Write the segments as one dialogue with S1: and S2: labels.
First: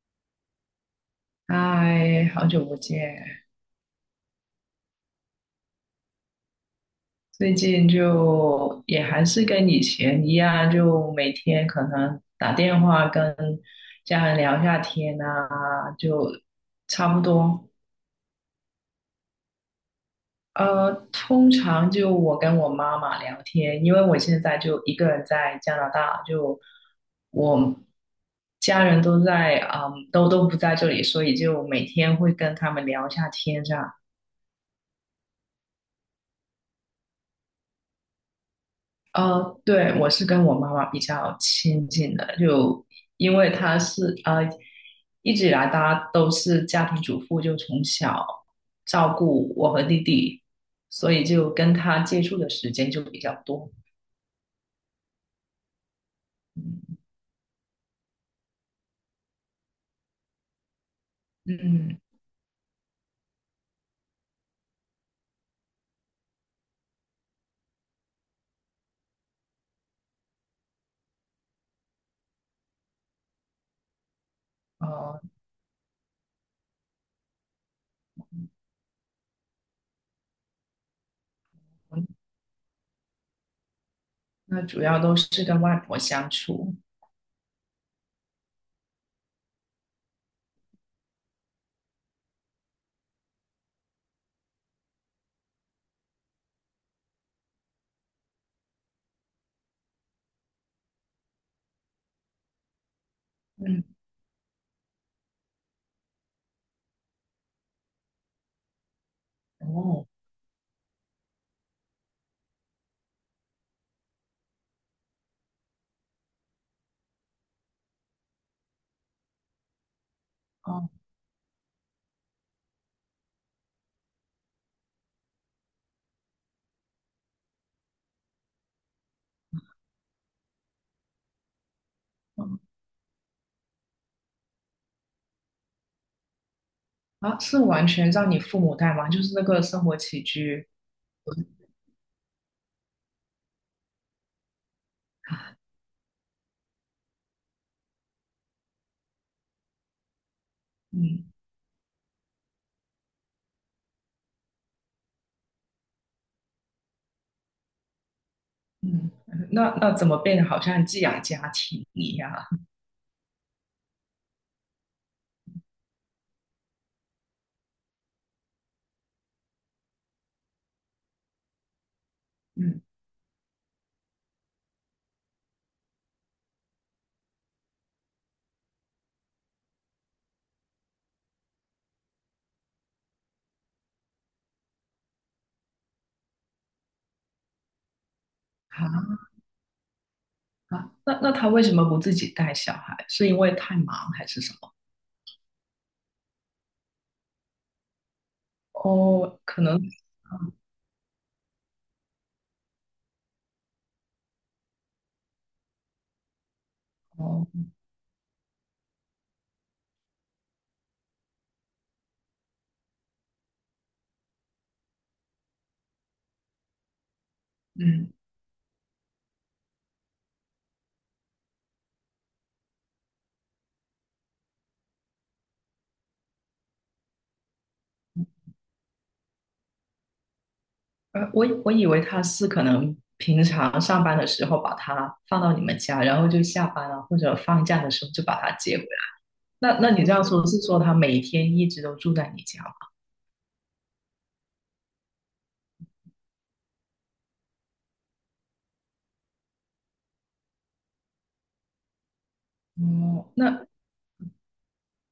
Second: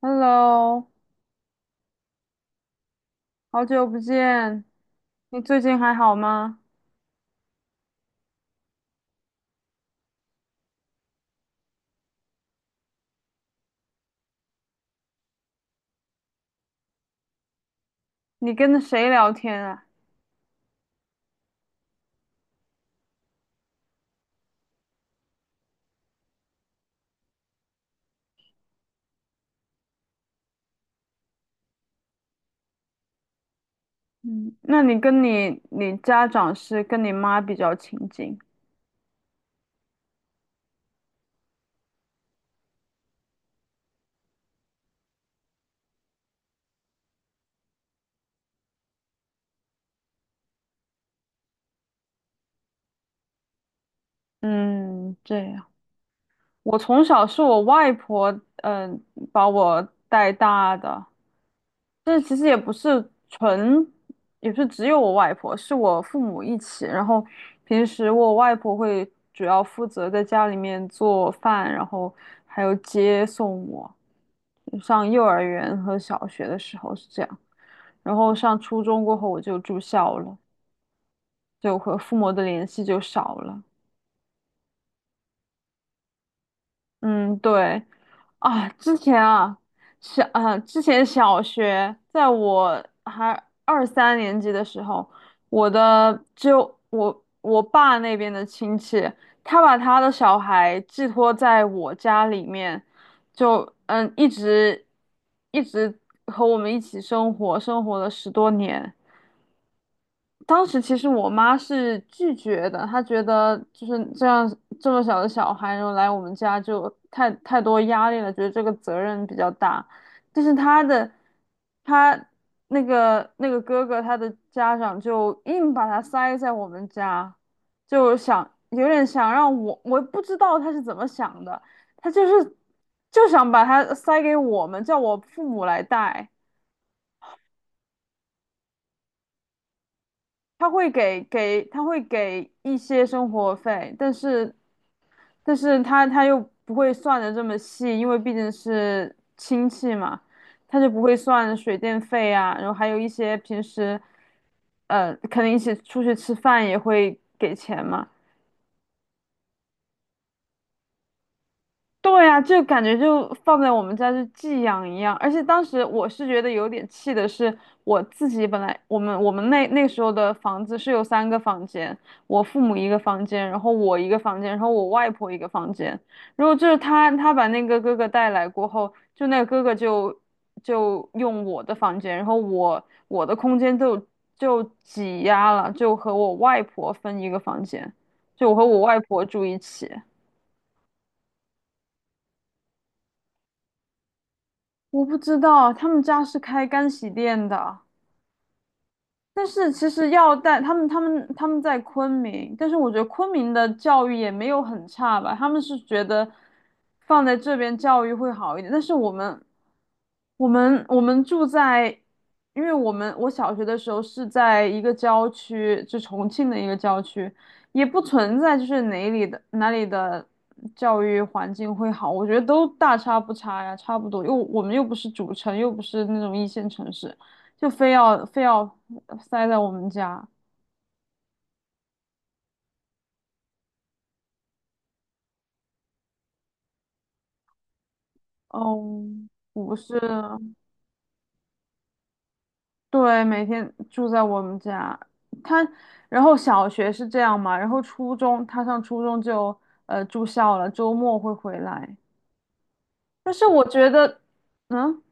S1: Hello，
S2: 嗨，好久不见！
S1: 好久不见，你最近还好吗？
S2: 最近就也还是跟以前一样，就每天可能打电话跟家人聊一下天啊，就差不多。
S1: 你跟谁聊天啊？
S2: 通常就我跟我妈妈聊天，因为我现在就一个人在加拿大，就我家人都在，嗯，都不在这里，所以就每天会跟他们聊一下天这样。
S1: 嗯，那你跟你家长是跟你妈比较亲近？
S2: 对，我是跟我妈妈比较亲近的，就因为她是一直以来大家都是家庭主妇，就从小照顾我和弟弟，所以就跟他接触的时间就比较多。
S1: 嗯，这样。我
S2: 嗯
S1: 从小是我外婆，把我带大的。
S2: 嗯，
S1: 这其实也不是纯，也不是只有我外婆，是我父母一起。然后平时我外婆会主要负责在家里面做饭，然后还有接送我。上
S2: 呃，
S1: 幼儿园和小学的时候是这样，然后上初中过后我就住校了，就和父母的联系就少了。
S2: 那主要都是跟外婆相处。
S1: 嗯，对，啊，之前啊，之前小学，在我还二三年级的时候，我的就我爸那边的亲戚，他把他的小孩寄托在我家里面，就
S2: 嗯
S1: 一直和我们一起生活了10多年。
S2: 哦，
S1: 当时其实我妈是拒绝的，她觉得就是这样这么小的小孩，然后来我们家就太多压力了，觉得这个责任比较大。但是她
S2: 哦，
S1: 的她那个哥哥，他的家长就硬把他塞在我们家，就想有点想让我，我不知道他是怎么想的，他就是
S2: 嗯
S1: 就想把他塞给我们，叫我父母来带。
S2: 啊，是完全让你父母带吗？就是那个生活起居。
S1: 他会给一些生活费，但是他又不会算的这么细，因为毕竟是亲戚嘛，他就不会
S2: 嗯
S1: 算水电费啊，然后还有一些平时可能一起出去吃饭也会给钱嘛，
S2: 嗯，那怎么变得好像寄养家庭一
S1: 对
S2: 样
S1: 啊，
S2: 啊？
S1: 就感觉就放在我们家就寄养一样，而且当时我是觉得有点气的是，我自己本来我们那时候的房子是有三个房间，我父母
S2: 嗯，
S1: 一个房间，然后我一个房间，然后我外婆一个房间。然后就是他把那个哥哥带来过后，就那个哥哥就用我的房间，然后我的空间就挤压了，就和我外婆分一个房间，就我和我外
S2: 好
S1: 婆住一起。
S2: 啊，那他为什么不自己带小孩？是因为太忙还是什么？
S1: 我不知道，他们家是开干洗店的。
S2: 哦，
S1: 但
S2: 可
S1: 是
S2: 能
S1: 其实要带他们，他们在昆明，但是我觉得昆明的教育也没有很差吧，他们是觉得放在
S2: 哦，
S1: 这边教育会好一点，但是我们住在，因为我小学的时候是在一个郊区，就重庆的一个郊区，也不
S2: 嗯，
S1: 存在就是哪里的教育环境会好，我觉得都大差不差呀，差不多，又我们又不是主城，又不是那种一线城市，就非要非要。塞在我们家。
S2: 我以为他是可能平常上班的时候把他放到你们家，然后就下班了或者放假的时候就把他接回来。
S1: 哦，不
S2: 那
S1: 是，
S2: 你这样说是说他每天一直都住在你家吗？
S1: 对，每天住在我们家。他，然后小学是这样嘛，然后他上初中就住校了，周末会回来。
S2: 哦，
S1: 但是我
S2: 那
S1: 觉得，嗯，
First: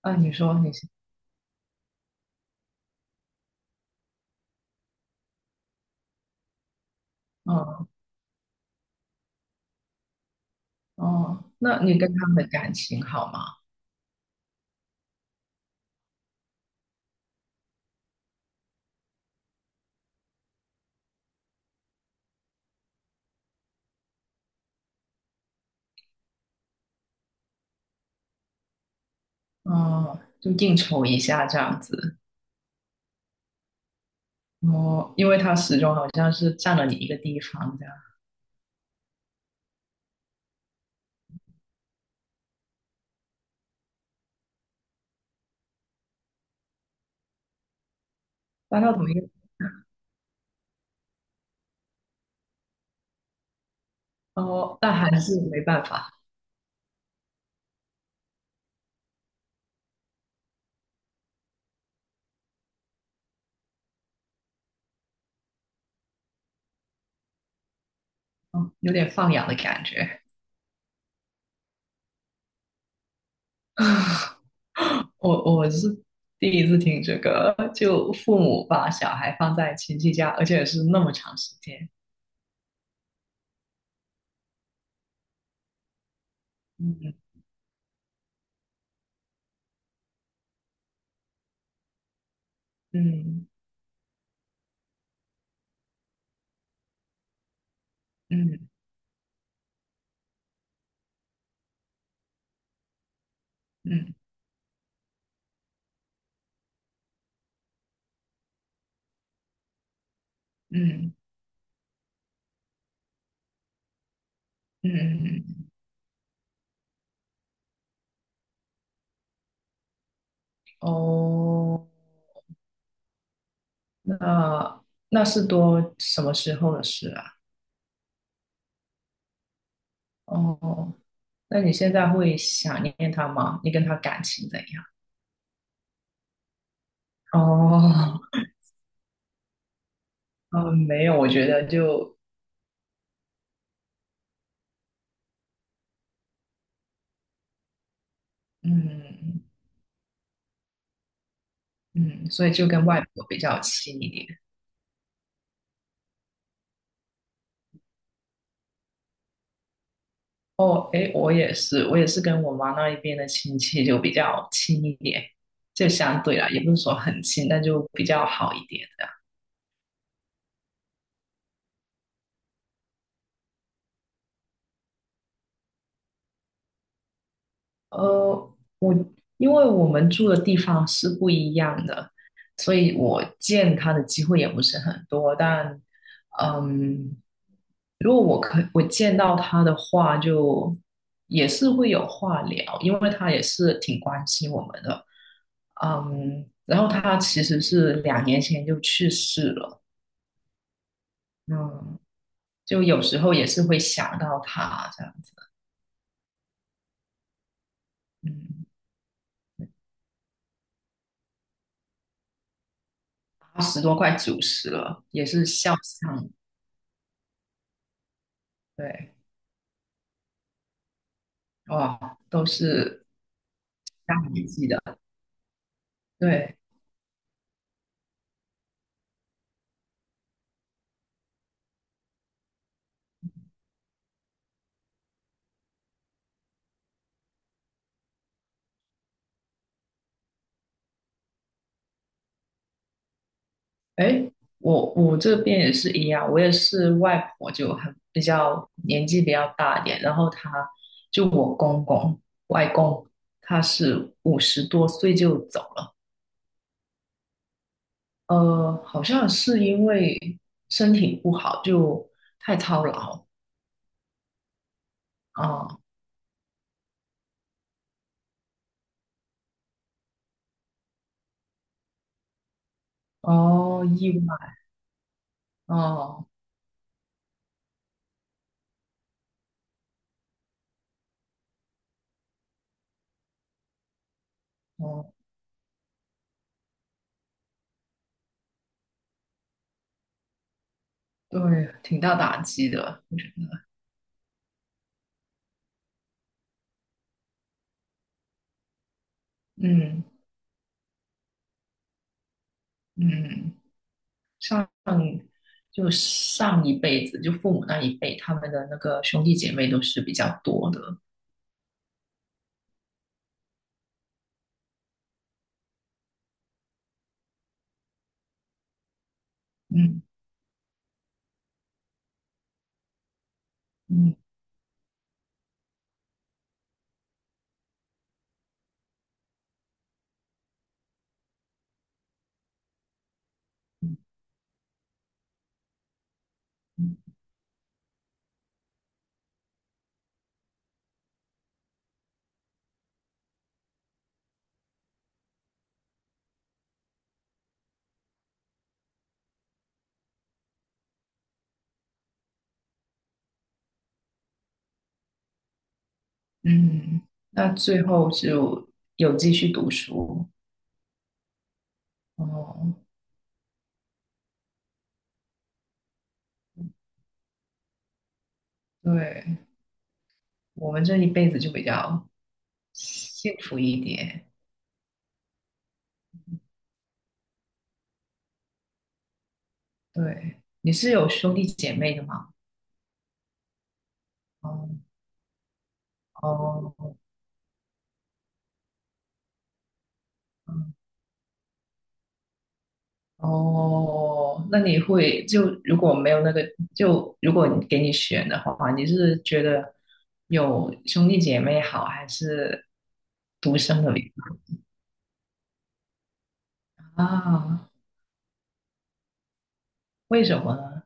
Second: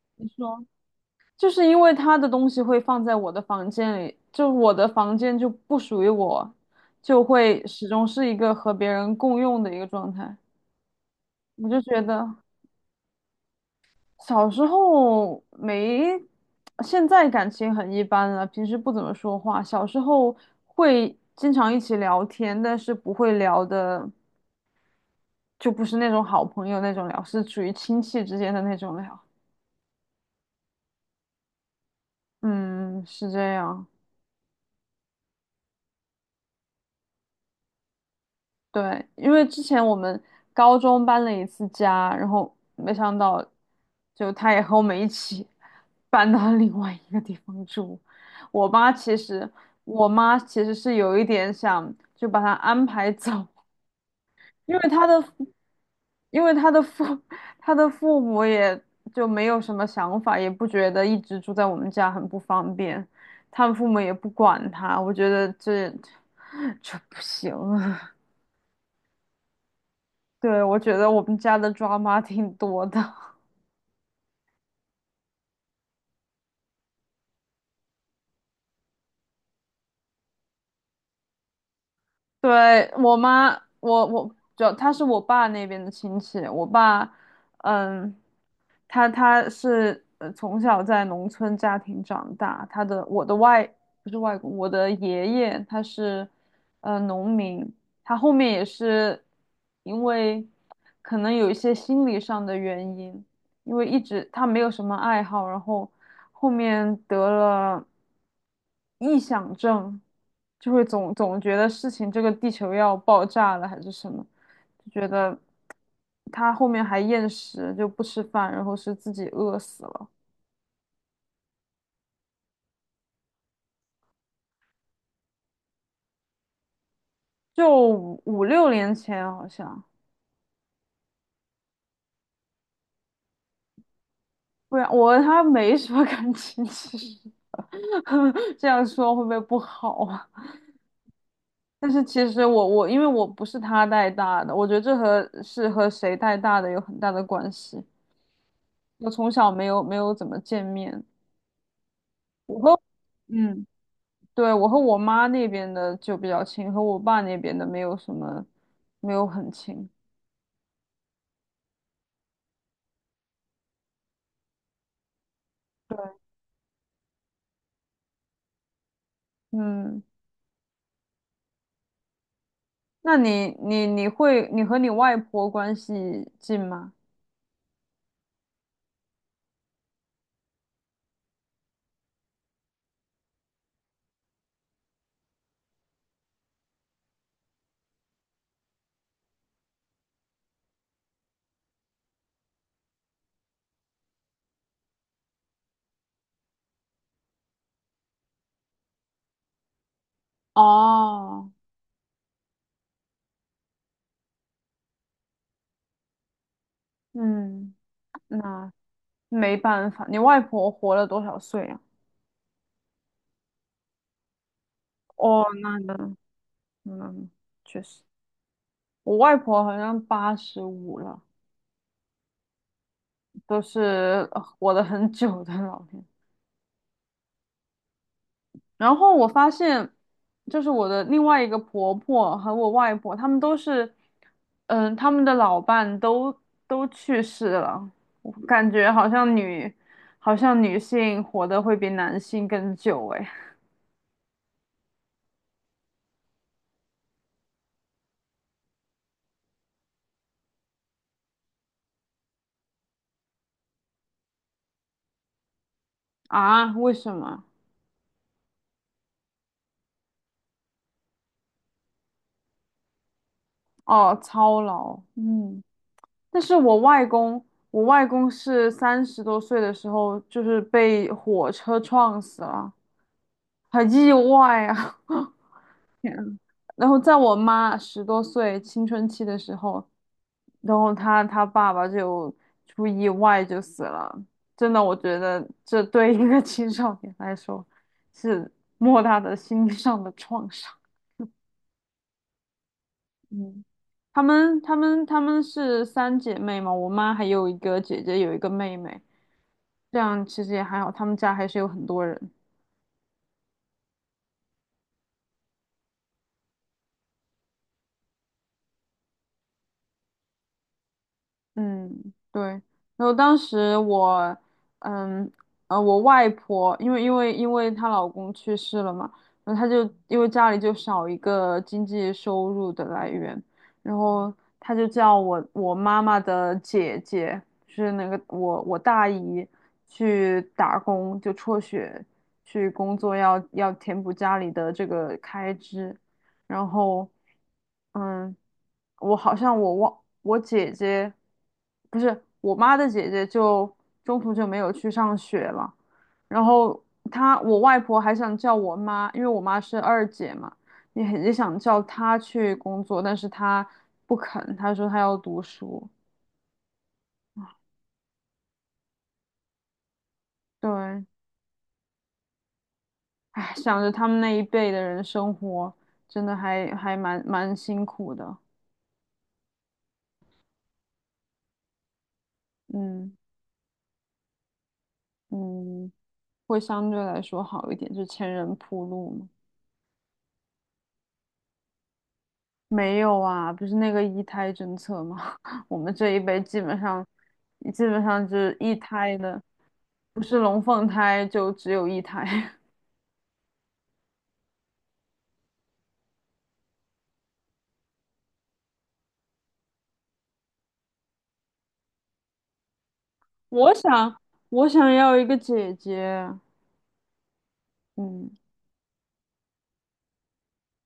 S2: 啊，
S1: 你
S2: 你说
S1: 说，
S2: 你是，
S1: 就是因为他的东西会放在我的房间里，就我的房间就不属于我，就会
S2: 哦
S1: 始终是一个和别人共用的一个状态。
S2: 哦，
S1: 我
S2: 那
S1: 就
S2: 你
S1: 觉
S2: 跟他
S1: 得。
S2: 们的感情好吗？
S1: 小时候没，现在感情很一般了，平时不怎么说话。小时候会经常一起聊天，但是不会聊的，就不是那种好朋友那种聊，是属于亲戚之间的那种聊。
S2: 哦，就应酬一下这样子。
S1: 嗯，是这样。
S2: 哦，因为他始终好像是占了你一个地方这样，
S1: 对，因为之前我们高中搬了一次家，然后没想到，就他也和我们一起 搬到另外一个地方住。我
S2: 搬
S1: 妈
S2: 到同一
S1: 其
S2: 个
S1: 实，我妈其实是有一点想就把他安排走，因
S2: 哦，
S1: 为
S2: 但
S1: 他
S2: 还
S1: 的，
S2: 是没办法，
S1: 因为他的父，他的父母也就没有什么想法，也不觉得一直住在我们家很不方便，他们父母也不管他，我觉得这 这不行。
S2: 哦，有点放养的感觉。
S1: 对，我觉得我们家的抓马挺多的。
S2: 我是第一次听这个，就父母把小孩放在亲戚家，而且是那么长时间。
S1: 对，我妈，我我主要她是我爸那边的亲戚，我爸，
S2: 嗯
S1: 嗯，他是从小在农村家庭长大，他的我的
S2: 嗯
S1: 外不是外公，我的爷爷他是农民，他后面也
S2: 嗯
S1: 是因为可能有一些心理上的原因，因为一
S2: 嗯
S1: 直他没有什么爱好，然后后面得了臆想症，就会
S2: 嗯
S1: 总觉得事情这个地球要爆炸了还是什么。
S2: 嗯
S1: 就觉得
S2: 嗯。
S1: 他后面还厌食，就不吃饭，然后是自己饿死了，
S2: 哦，那那是多什么时候的事啊？
S1: 就六年前好像。
S2: 哦那你现在会想念他吗？你跟他感情怎
S1: 不
S2: 样？
S1: 然我和他没什么 感情，其实
S2: 哦，
S1: 这样说会不会不好啊？
S2: 嗯，没有，我觉得
S1: 但是
S2: 就
S1: 其实我我因为我不是他带大的，我觉得这和是和谁带大的有很大的关系。我从
S2: 嗯
S1: 小没有怎么见面，
S2: 嗯，所以
S1: 我
S2: 就
S1: 和
S2: 跟外婆比较
S1: 嗯，
S2: 亲一点。
S1: 对，我和我妈那边的就比较亲，和我爸那边的没有什么，没有很亲。
S2: 哦，诶，我也是，我也是跟我妈那一边的亲戚就比较亲一点，就相对啦，也不是说很亲，但就比较好一点。
S1: 嗯，那你和你外婆关系近吗？
S2: 我因为我们住的地方是不一样的，所以我见他的机会也不是很多。但，嗯，如果我见到他的话，就也是会有话聊，因为他也是挺关心我们的。嗯，然后他其实是2年前就去世了，
S1: 哦，
S2: 嗯，就有时候也是会想到他这样子，
S1: 嗯，
S2: 嗯，
S1: 那没办法，你外婆活了多少岁啊？
S2: 80多快90了，也是
S1: 哦，
S2: 孝
S1: 那
S2: 丧，
S1: 嗯，确实，
S2: 对。
S1: 我外婆好像85了，
S2: 哇，都是
S1: 都是
S2: 大年纪
S1: 活得
S2: 的。
S1: 很久的老人。
S2: 对，
S1: 然后我发现，就是我的另外一个婆婆和我外婆，她们都是，嗯，她们的老伴都去世了。我感觉好像女性活得会比男性更久诶。
S2: 哎，我这边也是一样，我也是外婆就很比较年纪比较大一点，然后她就我公公外公，他是50多岁就走了，
S1: 啊，为什么？
S2: 好像是因为身体不好，就太操劳
S1: 哦，操劳。嗯，
S2: 啊，
S1: 但是我外公是30多岁的时候，就是被火车撞死了，
S2: 哦，
S1: 很意
S2: 意外，
S1: 外啊。
S2: 哦
S1: 然后在我妈10多岁青春期的时候，然后她爸爸就出意外就死了。真的，我
S2: 哦，
S1: 觉得这对一个 青少年来说是莫大的心理上的创伤。
S2: 对，挺大打击的，我觉
S1: 嗯，
S2: 得，
S1: 她们是三姐妹嘛，我妈还有一个姐姐，有一个妹妹，这
S2: 嗯
S1: 样其实也还好，她们家还是有很多人。
S2: 嗯。上就上一辈子，就父母那一辈，他们的那个兄弟姐妹都是比较多的。
S1: 嗯，对。然后当时我，嗯，呃，我外婆，因为她老公去世了嘛，然后她就
S2: 嗯
S1: 因为家里就少一个经济收入的来源，然
S2: 嗯
S1: 后她就叫我妈妈的姐姐，就是那个我大姨去打工，就辍学去工作要填补家里的这个开支。然
S2: 嗯
S1: 后，嗯，我好像我忘我姐姐，不是我妈的姐姐就，中途就没有去上学了。然后我外婆还想叫我妈，因为我妈是二姐嘛，也想叫她去工作，但是她不肯，她说她要读书。
S2: 嗯，那最后就有继续读书。
S1: 对，
S2: 哦，
S1: 唉，想着他们那一辈的人生活，真的还蛮辛苦的。
S2: 对，我们这一辈子就比较
S1: 嗯
S2: 幸福一点。
S1: 嗯。会相对来说好一点，就前人铺路嘛。
S2: 对，你是有兄弟姐妹的吗？
S1: 没有啊，不是那个一
S2: 哦
S1: 胎政策吗？我们这一辈基本
S2: 哦。
S1: 上，就是一胎的，不是龙凤胎就只有一胎。
S2: 哦，那你会就如果没有那个，就如果你给你选的话，你是觉得有兄弟姐妹好，还是 独
S1: 我
S2: 生的比
S1: 想，我想要一个姐姐，
S2: 较啊？
S1: 嗯，
S2: 为什么呢？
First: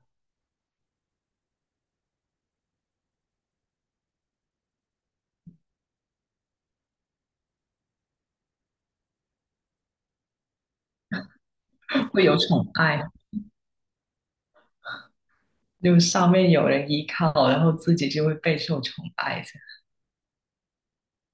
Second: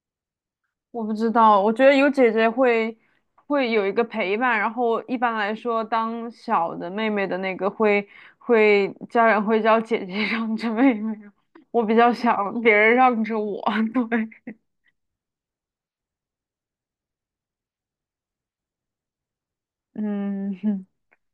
S1: 我不知道，我觉得有姐姐会有一个陪伴，然后一般来说，当小的妹妹的那个家人会叫姐姐 让着妹妹，我比较
S2: 会有
S1: 想
S2: 宠
S1: 别人
S2: 爱，
S1: 让着我，对，
S2: 就上面有人依靠，然后自己就会备受宠爱这样。
S1: 嗯，哼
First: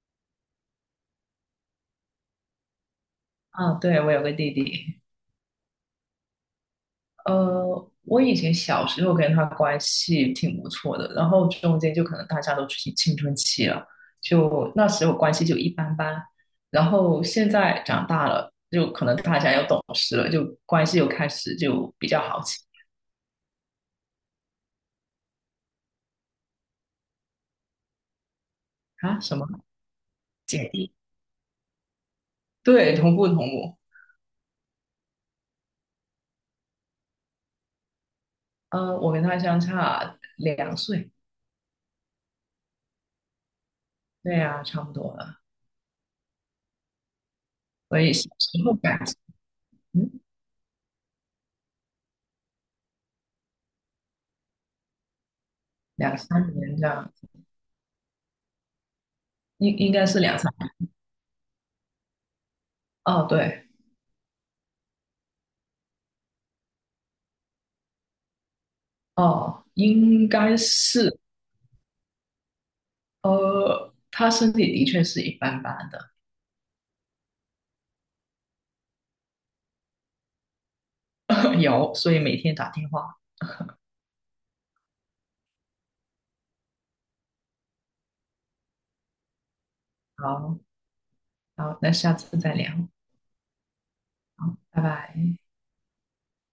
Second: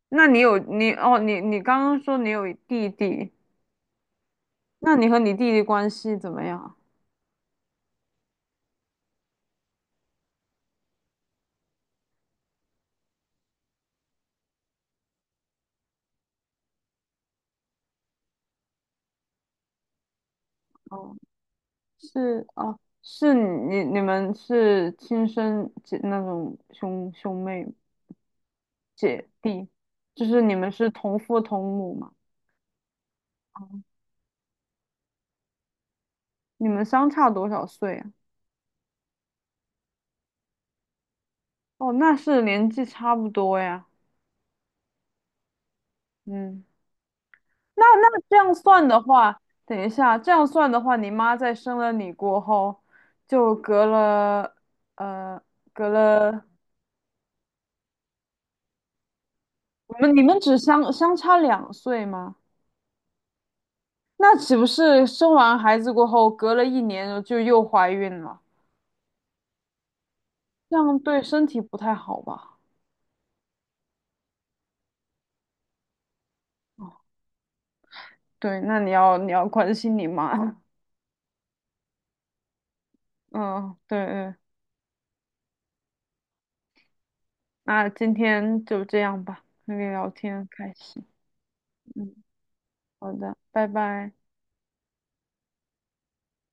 S1: 那你有你哦，你刚刚说你有弟弟，
S2: 啊，对，我有个弟
S1: 那
S2: 弟。
S1: 你和你弟弟关系怎么样？
S2: 我以前小时候跟他关系挺不错的，然后中间就可能大家都青春期了，就那时候关系就一般般。然后现在长大了，就可能大家又懂事了，就关系又
S1: 哦，
S2: 开始就比较好
S1: 是
S2: 起
S1: 哦，你们是亲生姐那种兄妹吗？
S2: 啊，
S1: 姐
S2: 什么
S1: 弟，就是你
S2: 姐
S1: 们是
S2: 弟？
S1: 同父同母嘛？
S2: 对，同父同
S1: 哦，
S2: 母。
S1: 你们相差多少岁啊？
S2: 我跟他相差2岁，
S1: 哦，那是年纪差不多呀。
S2: 对呀、差不多了。
S1: 嗯，那
S2: 所以
S1: 那
S2: 小
S1: 这样
S2: 时候
S1: 算的
S2: 感情，
S1: 话，等一下，
S2: 嗯，
S1: 这样算的话，你妈在生了你过后，就呃，隔
S2: 两
S1: 了，
S2: 三年这样，应应
S1: 你
S2: 该
S1: 们
S2: 是
S1: 你们
S2: 两三。
S1: 只相差2岁吗？
S2: 哦，对，
S1: 那岂不是生完孩子过后，隔了一年就又怀孕了？
S2: 哦，应该
S1: 这样
S2: 是。
S1: 对身体不太好吧？
S2: 他身体的确是一般般的，
S1: 哦，对，那你要关心你妈。
S2: 有，所以每天打电话。
S1: 嗯，对对，那今天就这样吧，那个聊天很
S2: 好，
S1: 开心。
S2: 好，那下
S1: 嗯，
S2: 次再聊，
S1: 好的，拜拜。
S2: 好，拜拜。